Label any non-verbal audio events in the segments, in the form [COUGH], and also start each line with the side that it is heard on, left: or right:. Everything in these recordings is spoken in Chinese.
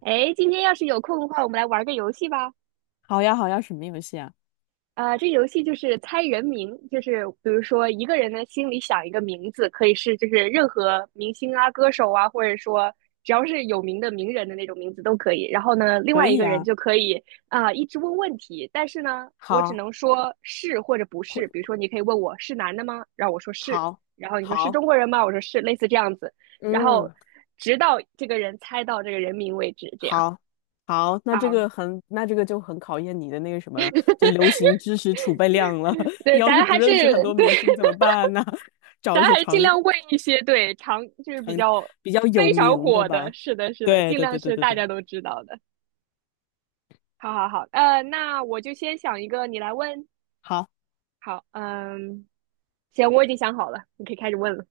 right: 哎，今天要是有空的话，我们来玩个游戏吧。
left: 好呀，好呀，什么游戏啊？
right: 这游戏就是猜人名，就是比如说一个人呢心里想一个名字，可以是就是任何明星啊、歌手啊，或者说只要是有名的名人的那种名字都可以。然后呢，另
left: 可
right: 外一
left: 以
right: 个人
left: 呀，
right: 就可以一直问问题，但是呢，我只
left: 好，
right: 能说是或者不
left: 或
right: 是。比如说，你可以问我是男的吗？然后我说是，
left: 好，
right: 然后你说是
left: 好，
right: 中国人吗？我说是，类似这样子，然后
left: 嗯，
right: 直到这个人猜到这个人名为止，这样。
left: 好，好，
right: 啊，
left: 那这个就很考验你的那个什么，就流行知识储备量了。[LAUGHS]
right: 对，
left: 要是
right: 咱
left: 不
right: 还是
left: 认识很多
right: 对，
left: 明星怎么办呢？[LAUGHS]
right: [LAUGHS]
left: 找
right: 咱
left: 一些
right: 还是尽量问一些对常就是比较
left: 比较有
right: 非常
left: 名的
right: 火的，
left: 吧。
right: 是的，是的，
left: 对，
right: 尽
left: 对，
right: 量
left: 对，对，
right: 是
left: 对，
right: 大
left: 对。
right: 家都知道的。好好好，那我就先想一个，你来问。
left: 好，
right: 好，嗯，行，我已经想好了，你可以开始问了。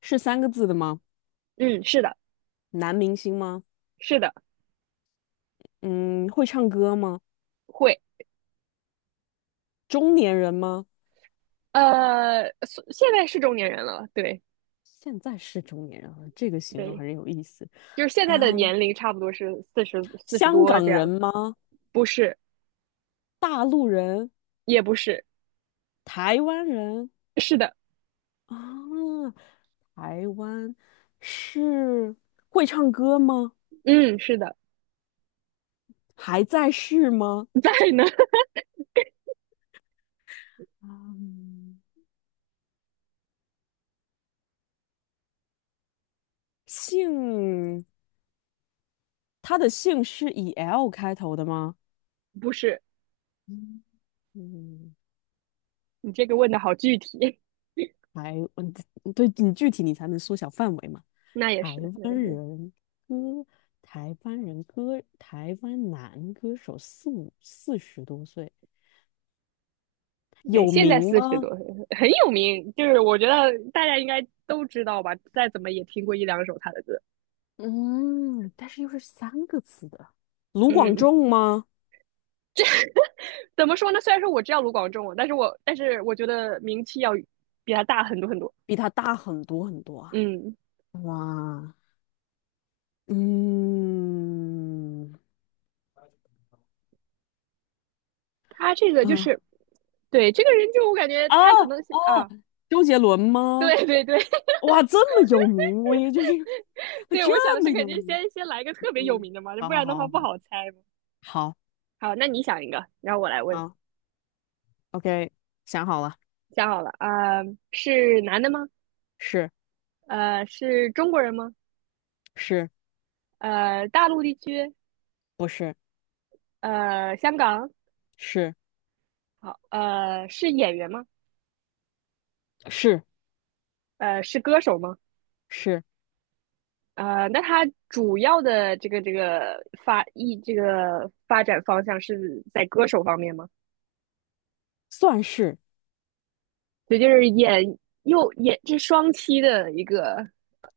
left: 是三个字的吗？
right: 嗯，是的，
left: 男明星吗？
right: 是的，
left: 嗯，会唱歌吗？
right: 会。
left: 中年人吗？
right: 现在是中年人了，对
left: 现在是中年人了，这个形容
right: 对，
left: 很有意思。
right: 就是现在的
left: 啊，
right: 年龄差不多是四十四十
left: 香
right: 多这
left: 港人
right: 样，
left: 吗？
right: 不是，
left: 大陆人、
right: 也不是，
left: 台湾人
right: 是的，
left: 啊，台湾是会唱歌吗？
right: 嗯，是的，
left: 还在世吗？
right: [LAUGHS] 在呢，
left: 嗯姓，他的姓是以 L 开头的吗？
right: [LAUGHS] 不是，
left: 嗯嗯，
right: 你这个问的好具体，
left: 台，嗯，对你具体你才能缩小范围嘛。
right: [LAUGHS] 那也
left: 台
right: 是，那也
left: 湾
right: 是，
left: 人歌，台湾男歌手四十多岁，
right: 对，
left: 有
right: 现在
left: 名
right: 四十多
left: 吗？
right: 岁很有名，就是我觉得大家应该都知道吧，再怎么也听过一两首他的歌。
left: 嗯，但是又是三个字的，卢广
right: 嗯，
left: 仲吗？
right: 怎么说呢？虽然说我知道卢广仲，但是我觉得名气要比他大很多很多。
left: 比他大很多很多啊。
right: 嗯，
left: 哇，嗯，
right: 他这个就
left: 啊，
right: 是，对这个人就我感觉
left: 啊
right: 他可能是
left: 哦，
right: 啊，
left: 周杰伦吗？
right: 对对对
left: 哇，这么有名，我也就是
right: [LAUGHS] 对，我想的
left: 这么
right: 是肯
left: 有
right: 定
left: 名。
right: 先来一个特别有
left: 嗯，
right: 名的嘛，
left: 好
right: 不
left: 好
right: 然的话
left: 好
right: 不
left: 好
right: 好猜嘛。
left: 好
right: 好，那你想一个，然后我来
left: 好
right: 问。
left: 好，OK，想好了，
right: 想好了啊，是男的吗？
left: 是
right: 是中国人吗？
left: 是
right: 大陆地区，
left: 不是
right: 香港，
left: 是
right: 好，是演员吗？
left: 是
right: 是歌手吗？
left: 是，
right: 那他主要的这个这个发艺这个发展方向是在歌手方面吗？
left: 算是
right: 对，就是又演这双栖的一个，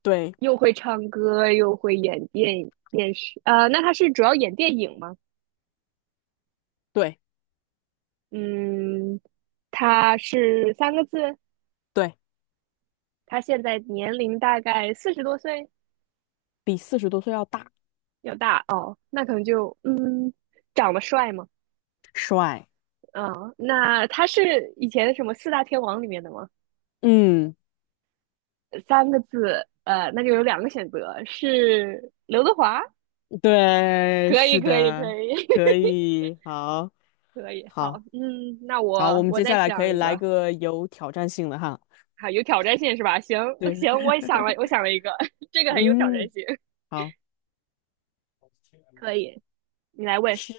left: 对
right: 又会唱歌又会演电视，那他是主要演电影吗？
left: 对
right: 嗯，他是三个字，
left: 对，
right: 他现在年龄大概四十多岁。
left: 比四十多岁要大，
right: 要大哦，那可能就长得帅嘛，
left: 帅，
right: 嗯，那他是以前什么四大天王里面的吗？
left: 嗯。
right: 三个字，那就有两个选择，是刘德华，
left: 对，
right: 可以，
left: 是
right: 可以，可
left: 的，
right: 以，
left: 可
right: [LAUGHS]
left: 以，好，
right: 可以，好，
left: 好，
right: 嗯，那
left: 好，我
right: 我
left: 们
right: 我
left: 接
right: 再
left: 下来可
right: 想
left: 以
right: 一
left: 来
right: 个，
left: 个有挑战性的哈。
right: 好，有挑战性是吧？行
left: 对，
right: 行，我也想了，我
left: [LAUGHS]
right: 想了一个，[LAUGHS] 这个很有挑战
left: 嗯，
right: 性，
left: 好，
right: 可以，你来问，
left: 是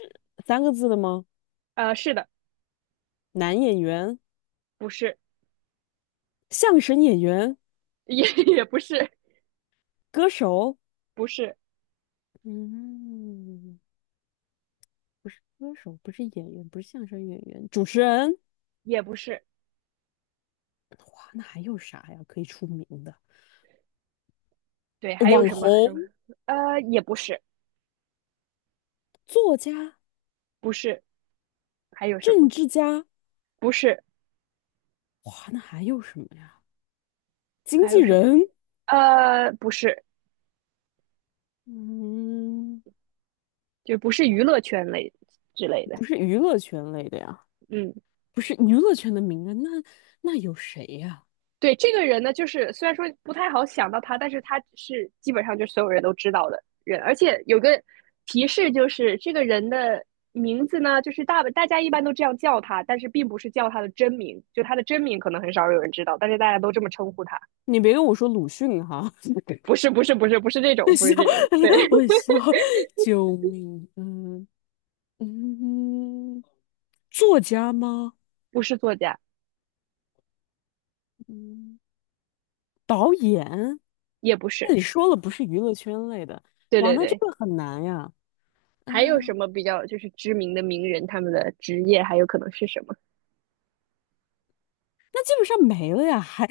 left: 三个字的吗？
right: 是的，
left: 男演员、
right: 不是，
left: 相声演员、
right: 也 [LAUGHS] 也不是，
left: 歌手，
right: 不是，
left: 嗯，不是歌手，不是演员，不是相声演员，主持人。
right: 也不是，
left: 哇，那还有啥呀？可以出名的
right: 对，还有
left: 网
right: 什么什
left: 红、
right: 么，也不是，
left: 作家、
right: 不是。还有什么？
left: 政治家。
right: 不是，
left: 哇，那还有什么呀？经
right: 还
left: 纪
right: 有什么？
left: 人。
right: 不是，
left: 嗯，
right: 就不是娱乐圈类之类的。
left: 不是娱乐圈类的呀，
right: 嗯，
left: 不是娱乐圈的名人，那有谁呀？
right: 对，这个人呢，就是虽然说不太好想到他，但是他是基本上就是所有人都知道的人，而且有个提示就是这个人的名字呢，就是大家一般都这样叫他，但是并不是叫他的真名，就他的真名可能很少有人知道，但是大家都这么称呼他。
left: 你别跟我说鲁迅哈，
right: 不是，不是，不是，不是这种，不是这种，
left: [LAUGHS] 笑，
right: 对，
left: 我笑，救命！嗯嗯，作家吗？
right: [LAUGHS] 不是作家，
left: 嗯，导演？
right: 也不
left: 那
right: 是，
left: 你说了不是娱乐圈类的，
right: 对
left: 哇，
right: 对
left: 那这
right: 对，
left: 个很难呀。
right: 还有什
left: 啊，
right: 么比较就是知名的名人，他们的职业还有可能是什么？
left: 那基本上没了呀，还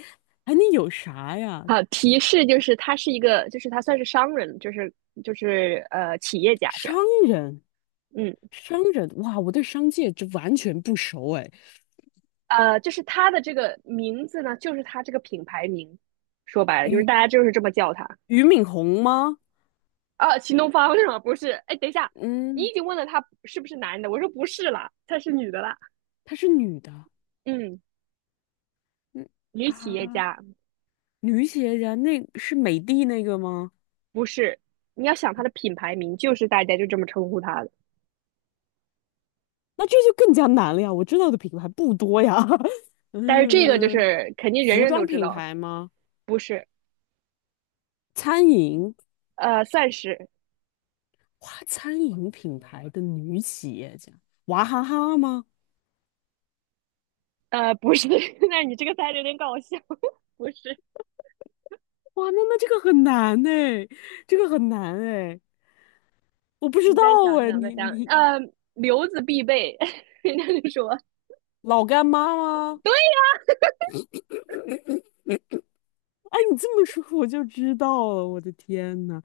left: 还能有啥呀？
right: 好，提示就是他是一个，就是他算是商人，就是企业家这
left: 商
right: 样。
left: 人，
right: 嗯，
left: 商人，哇，我对商界这完全不熟哎。
right: 就是他的这个名字呢，就是他这个品牌名，说白了就是大
left: 俞
right: 家就是这么叫他
left: 俞敏洪吗？
right: 啊。秦东方是吗？不是，哎，等一下，你
left: 嗯，
right: 已经问了他是不是男的，我说不是啦，他是女的啦。
left: 她是女的。
right: 嗯，
left: 嗯
right: 女企业
left: 啊，
right: 家
left: 女企业家那是美的那个吗？
right: 不是。你要想他的品牌名，就是大家就这么称呼他的。
left: 那这就更加难了呀！我知道的品牌不多呀。[LAUGHS]
right: 但是这个就
left: 嗯，
right: 是肯定人
left: 服
right: 人都
left: 装
right: 知
left: 品
right: 道，
left: 牌吗？
right: 不是，
left: 餐饮，
right: 算是，
left: 哇，餐饮品牌的女企业家，娃哈哈吗？
right: 不是。[LAUGHS] 那你这个猜的有点搞笑，[LAUGHS] 不是。
left: 哇，那这个很难呢，这个很难哎，我不知
right: 你
left: 道
right: 再想
left: 哎，
right: 想，再想，留子必备。[LAUGHS] 人家就说，
left: 老干妈吗？
right: 对呀、
left: 哎，你这么说我就知道了，我的天呐，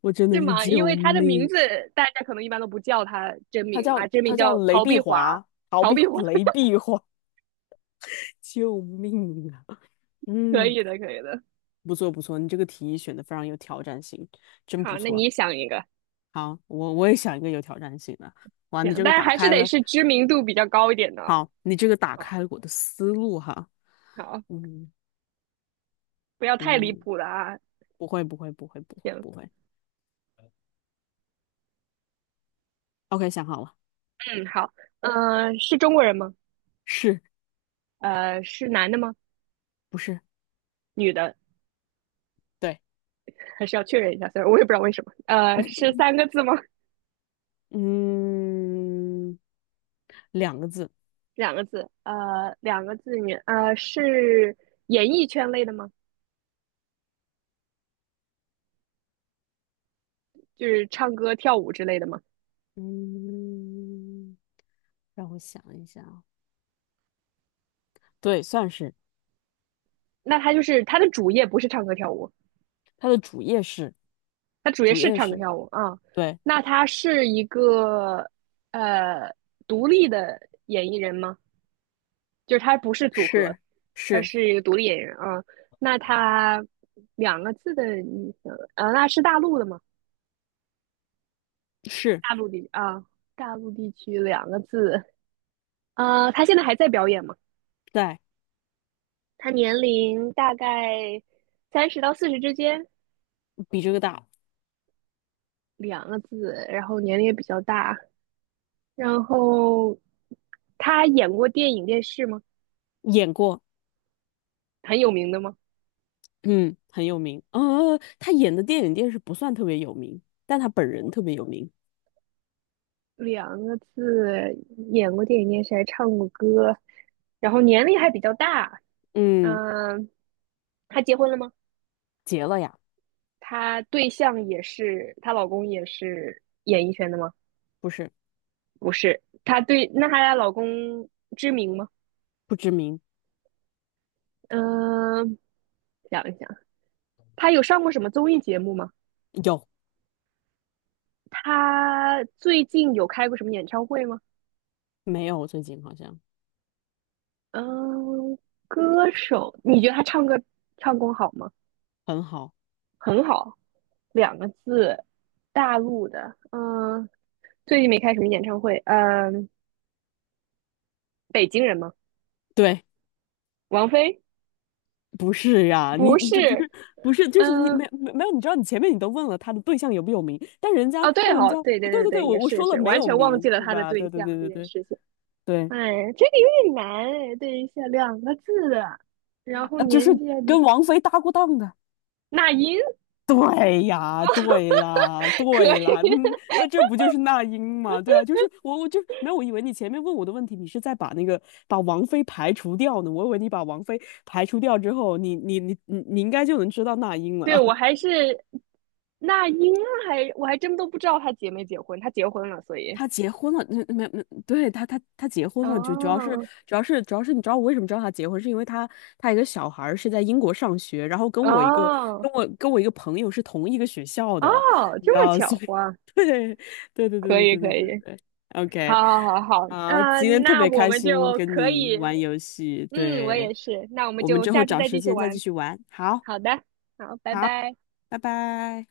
left: 我真
right: 是
left: 的是
right: 吗？因
left: 救
right: 为他的名
left: 命！
right: 字大家可能一般都不叫他真
left: 他
right: 名嘛，
left: 叫
right: 真名
left: 他叫
right: 叫
left: 雷
right: 陶
left: 碧
right: 碧华，
left: 华，
right: 陶碧华，
left: [LAUGHS] 雷碧华，[LAUGHS] 救命啊！
right: [LAUGHS] 可
left: 嗯，
right: 以的，可以的。
left: 不错不错，你这个提议选的非常有挑战性，真不
right: 好，那
left: 错。
right: 你想一个，
left: 好，我也想一个有挑战性的。哇，你
right: 行，
left: 这个
right: 但是
left: 打
right: 还是
left: 开
right: 得
left: 了，
right: 是知名度比较高一点的哦。
left: 好，你这个打
right: 好，
left: 开了我的思路哈。
right: 好，
left: 嗯
right: 不要太离
left: 嗯，
right: 谱了啊。
left: 不会不会不会不会
right: 行，
left: 不会。OK，想好了，
right: 嗯，好，嗯、是中国人吗？
left: 是
right: 是男的吗？
left: 不是？
right: 女的？
left: 对，
right: 还是要确认一下，虽然我也不知道为什么。是三个字吗？
left: 嗯，两个字。
right: [LAUGHS] 两个字？两个字女？是演艺圈类的吗？就是唱歌、跳舞之类的吗？
left: 嗯，让我想一下啊，对，算是
right: 那她就是她的主业不是唱歌跳舞，
left: 他的主业是
right: 她主业
left: 主
right: 是
left: 业
right: 唱歌
left: 是，
right: 跳舞啊。嗯
left: 对，
right: 那她是一个呃独立的演艺人吗？就是她不是组合，
left: 是
right: 她
left: 是
right: 是一个独立演员啊。嗯那她两个字的女生，那是大陆的吗？
left: 是
right: 大陆的啊。大陆地区两个字，他现在还在表演吗？
left: 在
right: 他年龄大概30到40之间，
left: 比这个大，
right: 两个字，然后年龄也比较大。然后他演过电影、电视吗？
left: 演过，
right: 很有名的吗？
left: 嗯，很有名。嗯嗯他演的电影电视不算特别有名，但他本人特别有名。
right: 两个字，演过电影、电视，还唱过歌，然后年龄还比较大。
left: 嗯，
right: 嗯、他结婚了吗？
left: 结了呀，
right: 他对象也是，她老公也是演艺圈的吗？
left: 不是
right: 不是，她对，那她老公知名吗？
left: 不知名，
right: 嗯、想一想。他有上过什么综艺节目吗？
left: 有
right: 他最近有开过什么演唱会吗？
left: 没有？最近好像
right: 嗯，歌手，你觉得他唱歌唱功好吗？
left: 很好，
right: 很好，两个字，大陆的。嗯，最近没开什么演唱会。嗯，北京人吗？
left: 对。
right: 王菲？
left: 不是呀、你
right: 不
left: 你这不
right: 是。
left: 是不是，就是你
right: 嗯，
left: 没有，你知道你前面你都问了他的对象有没有名，但人家
right: 哦，对
left: 那人
right: 哦，
left: 家，
right: 对对
left: 对
right: 对
left: 对对，
right: 对，
left: 我
right: 也
left: 我
right: 是也
left: 说了
right: 是，
left: 没
right: 完
left: 有
right: 全忘记
left: 名，
right: 了
left: 对
right: 他的
left: 吧？
right: 对
left: 对对
right: 象
left: 对
right: 这
left: 对
right: 件
left: 对
right: 事情。
left: 对，
right: 哎，这个有点难哎，对一下两个字的然后
left: 就是
right: 年纪还
left: 跟
right: 比
left: 王菲搭过档的。
right: 那英，
left: 对呀，对啦，
right: [LAUGHS] 可
left: 对啦，嗯，
right: 以。
left: 那这不就是那英吗？对啊，就是我就没有，我以为你前面问我的问题，你是在把那个把王菲排除掉呢，我以为你把王菲排除掉之后，你应该就能知道那英
right: 对，
left: 了。
right: 我还是那英我还真都不知道她结没结婚，她结婚了，所以
left: 他结婚了，那没没，对他结婚了，就主要是
right: 哦
left: 主要是主要是你知道我为什么知道他结婚，是因为他一个小孩儿是在英国上学，然后
right: 哦，
left: 跟我一个朋友是同一个学校
right: 哦，
left: 的，你知
right: 这么
left: 道，所
right: 巧
left: 以
right: 哇！
left: [LAUGHS] 对对对对
right: 可
left: 对
right: 以
left: 对对
right: 可
left: 对
right: 以，
left: 对，OK，
right: 好好好好，
left: 好，
right: 啊，
left: 今天特
right: 那
left: 别
right: 我
left: 开
right: 们
left: 心
right: 就
left: 跟
right: 可
left: 你
right: 以，
left: 玩游戏，
right: 我
left: 对，
right: 也是，那我们
left: 我们
right: 就
left: 之后
right: 下次
left: 找
right: 再
left: 时
right: 继续
left: 间再继
right: 玩，
left: 续玩，好，
right: 好的，好，拜
left: 好，
right: 拜。
left: 拜拜。